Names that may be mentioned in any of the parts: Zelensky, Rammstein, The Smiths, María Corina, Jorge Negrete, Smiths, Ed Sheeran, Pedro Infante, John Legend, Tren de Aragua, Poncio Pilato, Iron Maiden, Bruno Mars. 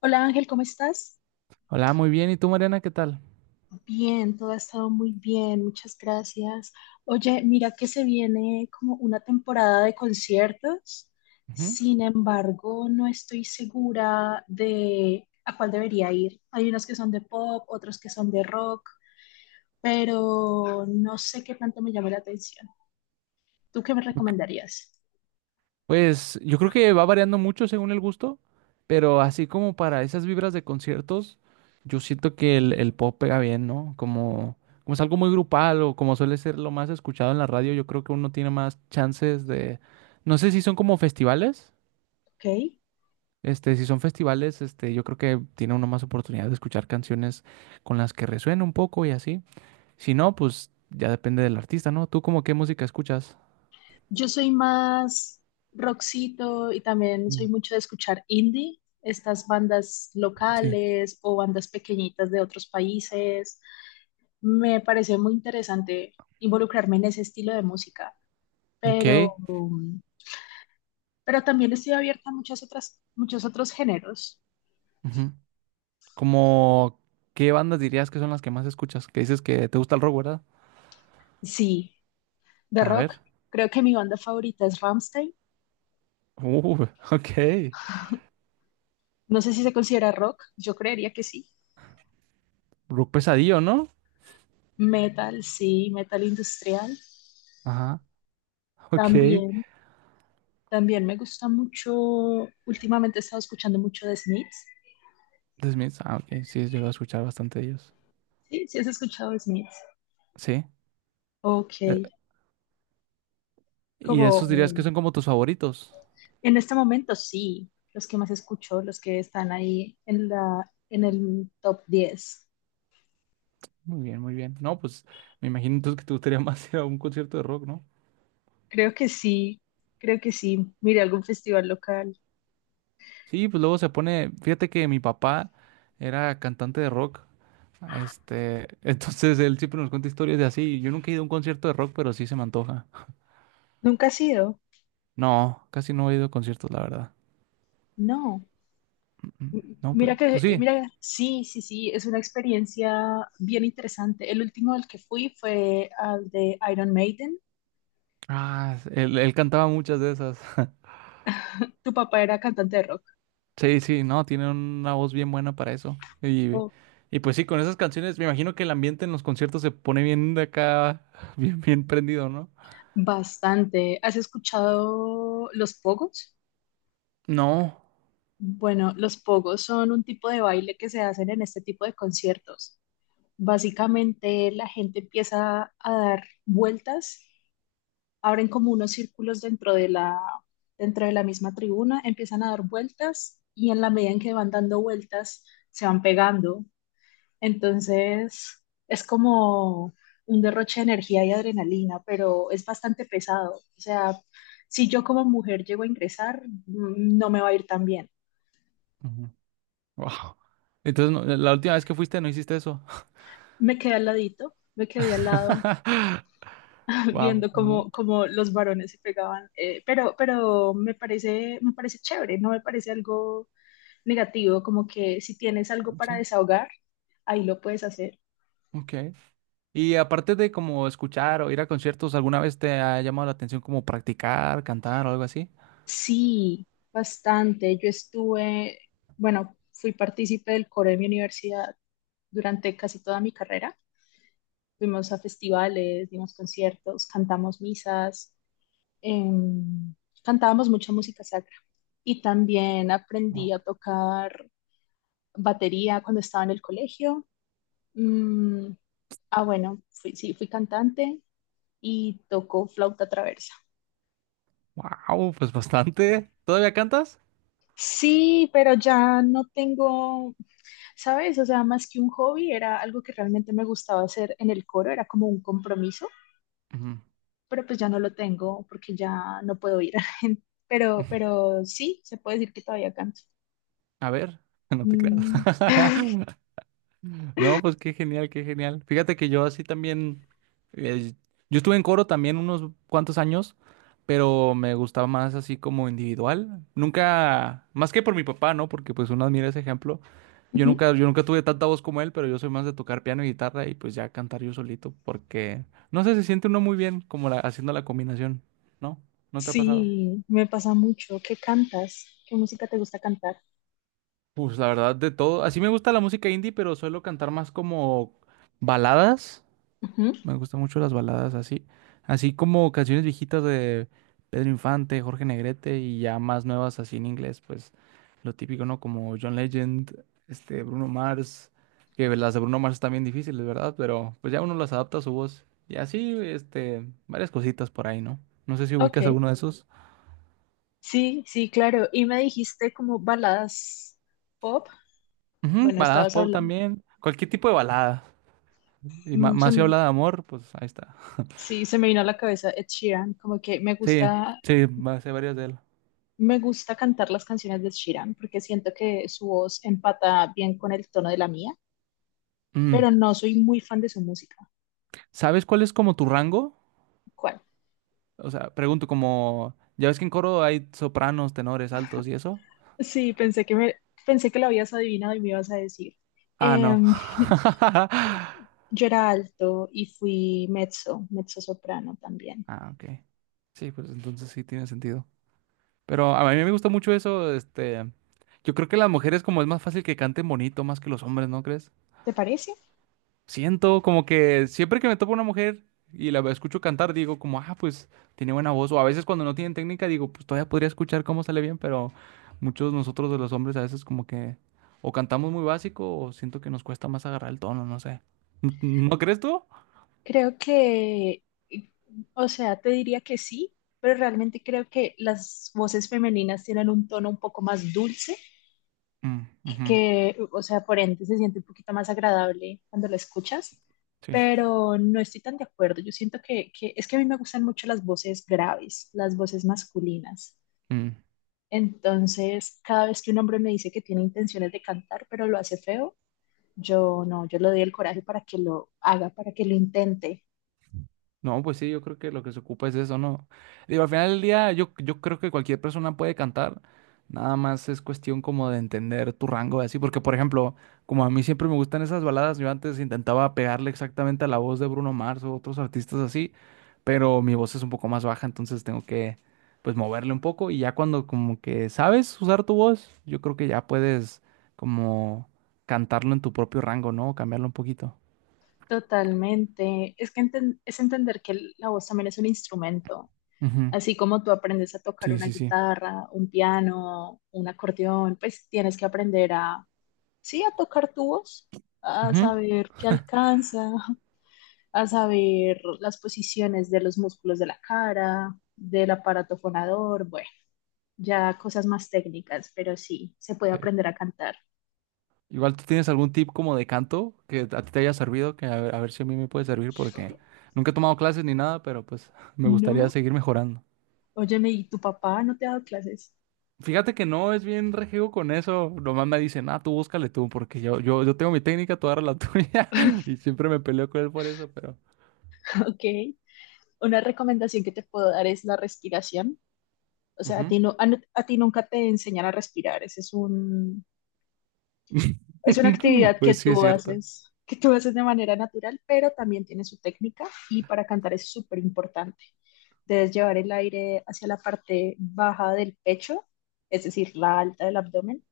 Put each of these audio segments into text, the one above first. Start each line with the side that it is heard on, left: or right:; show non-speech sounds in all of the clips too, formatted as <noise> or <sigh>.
left: Hola Ángel, ¿cómo estás?
right: Hola, muy bien. ¿Y tú, Mariana, qué tal?
left: Bien, todo ha estado muy bien, muchas gracias. Oye, mira que se viene como una temporada de conciertos,
right: Ujú.
left: sin embargo, no estoy segura de a cuál debería ir. Hay unos que son de pop, otros que son de rock, pero no sé qué tanto me llama la atención. ¿Tú qué me recomendarías?
right: Pues yo creo que va variando mucho según el gusto, pero así como para esas vibras de conciertos, yo siento que el pop pega bien, ¿no? Como es algo muy grupal o como suele ser lo más escuchado en la radio, yo creo que uno tiene más chances de... No sé si son como festivales.
left: ¿Ok?
right: Este, si son festivales, este, yo creo que tiene uno más oportunidad de escuchar canciones con las que resuena un poco y así. Si no, pues ya depende del artista, ¿no? ¿Tú como qué música escuchas?
left: Yo soy más rockcito y también
right: Mm.
left: soy mucho de escuchar indie, estas bandas
right: Sí.
left: locales o bandas pequeñitas de otros países. Me parece muy interesante involucrarme en ese estilo de música,
right: Ok.
left: pero, pero también estoy abierta a muchas otras, muchos otros géneros.
right: Ujú. Como, ¿qué bandas dirías que son las que más escuchas? Que dices que te gusta el rock, ¿verdad?
left: Sí, de
right: A
left: rock.
right: ver.
left: Creo que mi banda favorita es Rammstein.
right: <laughs> Ok.
left: No sé si se considera rock, yo creería que sí.
right: Rock pesadillo, ¿no?
left: Metal, sí, metal industrial
right: Ajá. <laughs> Ok.
left: también. También me gusta mucho, últimamente he estado escuchando mucho de Smiths.
right: The Smiths. Ah, ok. Sí, llego a escuchar bastante de ellos.
left: Sí, sí has escuchado de Smiths.
right: Sí.
left: Ok,
right: Eh, y
left: como
right: esos dirías que son como tus favoritos.
left: en este momento sí, los que más escucho, los que están ahí en en el top 10.
right: Muy bien, muy bien. No, pues me imagino entonces que te gustaría <laughs> más ir a un concierto de rock, ¿no?
left: Creo que sí, creo que sí. Mira, algún festival local.
right: Sí, pues luego se pone, fíjate que mi papá era cantante de rock, este, <laughs> entonces él siempre nos cuenta historias de así. Yo nunca he ido a un concierto de rock, pero sí se me antoja.
left: ¿Nunca has ido?
right: No, casi no he ido a conciertos, la verdad.
left: No.
right: Mm. No,
left: Mira
right: pero, pues
left: que,
right: sí.
left: mira, sí, sí, sí, es una experiencia bien interesante. El último al que fui fue al de Iron Maiden.
right: Ah, él cantaba muchas de esas. <laughs>
left: Tu papá era cantante de rock.
right: Sí, sí, no, tiene una voz bien buena para eso. Y,
left: Oh,
right: y pues sí, con esas canciones, me imagino que el ambiente en los conciertos se pone bien de acá, <laughs> bien, bien prendido, ¿no?
left: bastante. ¿Has escuchado los pogos?
right: No.
left: Bueno, los pogos son un tipo de baile que se hacen en este tipo de conciertos. Básicamente la gente empieza a dar vueltas, abren como unos círculos dentro de dentro de la misma tribuna, empiezan a dar vueltas y en la medida en que van dando vueltas se van pegando. Entonces, es como un derroche de energía y adrenalina, pero es bastante pesado. O sea, si yo como mujer llego a ingresar, no me va a ir tan bien.
right: Ujú. Wow. Entonces, la última vez que fuiste no hiciste eso.
left: Me quedé al ladito, me quedé al lado
right: <laughs>
left: <laughs>
right: Wow,
left: viendo
right: no,
left: cómo, cómo los varones se pegaban, pero me parece chévere, no me parece algo negativo, como que si tienes algo para
right: sí,
left: desahogar, ahí lo puedes hacer.
right: ok. Y aparte de como escuchar o ir a conciertos, ¿alguna vez te ha llamado la atención como practicar, cantar o algo así?
left: Sí, bastante. Yo estuve, bueno, fui partícipe del coro de mi universidad durante casi toda mi carrera. Fuimos a festivales, dimos conciertos, cantamos misas, em, cantábamos mucha música sacra. Y también aprendí a tocar batería cuando estaba en el colegio. Mm, ah, bueno, sí, fui cantante y toco flauta traversa.
right: Wow, pues bastante. ¿Todavía cantas?
left: Sí, pero ya no tengo, ¿sabes? O sea, más que un hobby, era algo que realmente me gustaba hacer en el coro, era como un compromiso,
right: Ujú.
left: pero pues ya no lo tengo porque ya no puedo ir. <laughs>
right: <laughs>
left: Pero sí, se puede decir que todavía canto.
right: A ver, <laughs> no te creas.
left: Mm,
right: <laughs> No, pues qué genial, qué genial. Fíjate que yo así también, eh, yo estuve en coro también unos cuantos años, pero me gustaba más así como individual. Nunca, más que por mi papá, ¿no? Porque pues uno admira ese ejemplo. Yo
left: ujú.
right: nunca, yo nunca tuve tanta voz como él, pero yo soy más de tocar piano y guitarra y pues ya cantar yo solito, porque no sé, se siente uno muy bien como haciendo la combinación, ¿no? ¿No te ha pasado?
left: Sí, me pasa mucho. ¿Qué cantas? ¿Qué música te gusta cantar?
right: Pues la verdad de todo, así me gusta la música indie, pero suelo cantar más como baladas.
left: Ujú,
right: Me gustan mucho las baladas así, así como canciones viejitas de Pedro Infante, Jorge Negrete y ya más nuevas así en inglés, pues lo típico, ¿no? Como John Legend, este Bruno Mars, que las de Bruno Mars están bien difíciles, ¿verdad? Pero pues ya uno las adapta a su voz y así, este, varias cositas por ahí, ¿no? No sé si
left: ok,
right: ubicas alguno de esos.
left: sí, sí, claro. Y me dijiste como baladas pop.
right: Ujú,
left: Bueno,
right: baladas
left: estabas
right: pop
left: hablando.
right: también, cualquier tipo de balada. Y
left: mm, se
right: más si
left: m-
right: habla de amor, pues ahí está.
left: sí, se me vino a la cabeza Ed Sheeran, como que me
right: Sí,
left: gusta.
right: sí, va a ser varias de él.
left: Me gusta cantar las canciones de Sheeran porque siento que su voz empata bien con el tono de la mía, pero
right: Mm.
left: no soy muy fan de su música.
right: ¿Sabes cuál es como tu rango?
left: ¿Cuál?
right: O sea, pregunto como, ¿ya ves que en coro hay sopranos, tenores, altos y eso?
left: Sí, pensé que lo habías adivinado y me ibas a decir.
right: Ah, no.
left: Em, <laughs>
right: <laughs>
left: yo era alto y fui mezzo, mezzo soprano también.
right: Ah, ok. Sí, pues entonces sí tiene sentido. Pero a mí me gusta mucho eso, este, yo creo que las mujeres como es más fácil que canten bonito más que los hombres, ¿no crees?
left: ¿Te parece?
right: Siento como que siempre que me topo una mujer y la escucho cantar, digo como, ah, pues tiene buena voz. O a veces cuando no tienen técnica, digo, pues todavía podría escuchar cómo sale bien, pero muchos de nosotros de los hombres a veces como que o cantamos muy básico o siento que nos cuesta más agarrar el tono, no sé. ¿No crees tú?
left: Creo que, o sea, te diría que sí, pero realmente creo que las voces femeninas tienen un tono un poco más dulce,
right: Mm, ujú,
left: que, o sea, por ende se siente un poquito más agradable cuando la escuchas,
right: sí.
left: pero no estoy tan de acuerdo. Yo siento que es que a mí me gustan mucho las voces graves, las voces masculinas.
right: Mm.
left: Entonces, cada vez que un hombre me dice que tiene intenciones de cantar, pero lo hace feo, yo no, yo le doy el coraje para que lo haga, para que lo intente.
right: No, pues sí, yo creo que lo que se ocupa es eso, ¿no? Digo, al final del día, yo creo que cualquier persona puede cantar, nada más es cuestión como de entender tu rango, así, porque por ejemplo, como a mí siempre me gustan esas baladas, yo antes intentaba pegarle exactamente a la voz de Bruno Mars o otros artistas así, pero mi voz es un poco más baja, entonces tengo que, pues, moverle un poco y ya cuando como que sabes usar tu voz, yo creo que ya puedes como cantarlo en tu propio rango, ¿no? Cambiarlo un poquito.
left: Totalmente. Es que es entender que la voz también es un instrumento.
right: Ujú,
left: Así como tú aprendes a tocar
right: sí,
left: una
right: sí, sí.
left: guitarra, un piano, un acordeón, pues tienes que aprender a, sí, a tocar tu voz, a
right: Ujú,
left: saber qué alcanza, <laughs> a saber las posiciones de los músculos de la cara, del aparato fonador, bueno, ya cosas más técnicas, pero sí, se puede
right: sí.
left: aprender a cantar.
right: Igual tú tienes algún tip como de canto que a ti te haya servido, que a ver si a mí me puede servir porque nunca he tomado clases ni nada, pero pues <laughs> me gustaría
left: No,
right: seguir mejorando.
left: óyeme, ¿y tu papá no te ha dado clases?
right: Fíjate que no es bien rejego con eso. Nomás me dicen, ah, tú búscale tú, porque yo, yo tengo mi técnica, tú agarra la tuya. <laughs> Y siempre me peleo con él por eso, pero.
left: <laughs> Ok. Una recomendación que te puedo dar es la respiración. O sea, a
right: Ujú.
left: ti, no, a ti nunca te enseñan a respirar. Ese es es una
right: <laughs>
left: actividad
right: Pues sí, es cierto.
left: que tú haces de manera natural, pero también tiene su técnica y para cantar es súper importante. Debes llevar el aire hacia la parte baja del pecho, es decir, la alta del abdomen,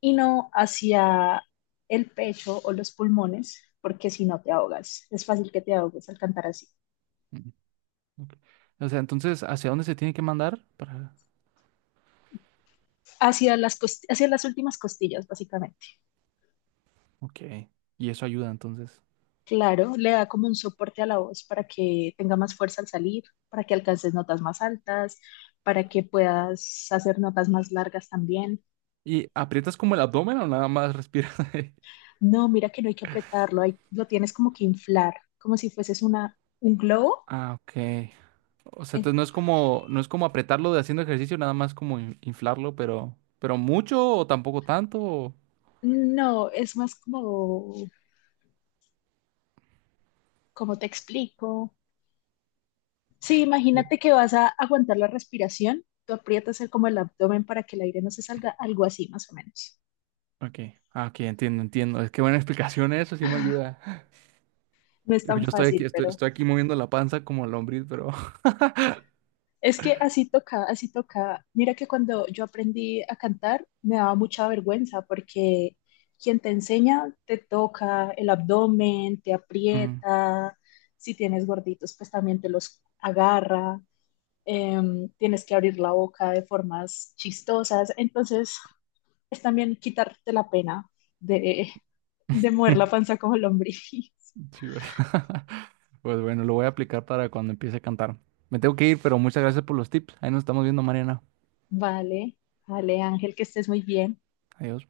left: y no hacia el pecho o los pulmones, porque si no te ahogas, es fácil que te ahogues al cantar así.
right: Mm, ok. O sea, entonces, ¿hacia dónde se tiene que mandar? Para...
left: Hacia hacia las últimas costillas, básicamente.
right: Ok. Y eso ayuda, entonces.
left: Claro, le da como un soporte a la voz para que tenga más fuerza al salir, para que alcances notas más altas, para que puedas hacer notas más largas también.
right: ¿Y aprietas como el abdomen o nada más respiras ahí? <laughs>
left: No, mira que no hay que apretarlo, lo tienes como que inflar, como si fueses un globo.
right: Ah, ok. O sea,
left: En-
right: entonces no es como, no es como apretarlo de haciendo ejercicio, nada más como inflarlo, pero mucho o tampoco tanto.
left: No, es más como, como te explico. Sí, imagínate que vas a aguantar la respiración, tú aprietas como el abdomen para que el aire no se salga, algo así más o menos.
right: Ok, ah, ok, entiendo, entiendo. Es que buena explicación eso, sí me ayuda. <laughs>
left: No es
right: Yo
left: tan
right: estoy aquí,
left: fácil,
right: estoy,
left: pero
right: estoy aquí moviendo la panza como lombriz, pero. <laughs>
left: es que así toca, así toca. Mira que cuando yo aprendí a cantar me daba mucha vergüenza porque quien te enseña te toca el abdomen, te
right: Mm.
left: aprieta, si tienes gorditos pues también te los agarra, tienes que abrir la boca de formas chistosas, entonces es también quitarte la pena de, de mover la
right: <laughs>
left: panza como lombriz. <laughs>
right: Sí, ¿verdad? <laughs> Pues bueno, lo voy a aplicar para cuando empiece a cantar. Me tengo que ir, pero muchas gracias por los tips. Ahí nos estamos viendo, Mariana.
left: Vale, vale Ángel, que estés muy bien.
right: Adiós.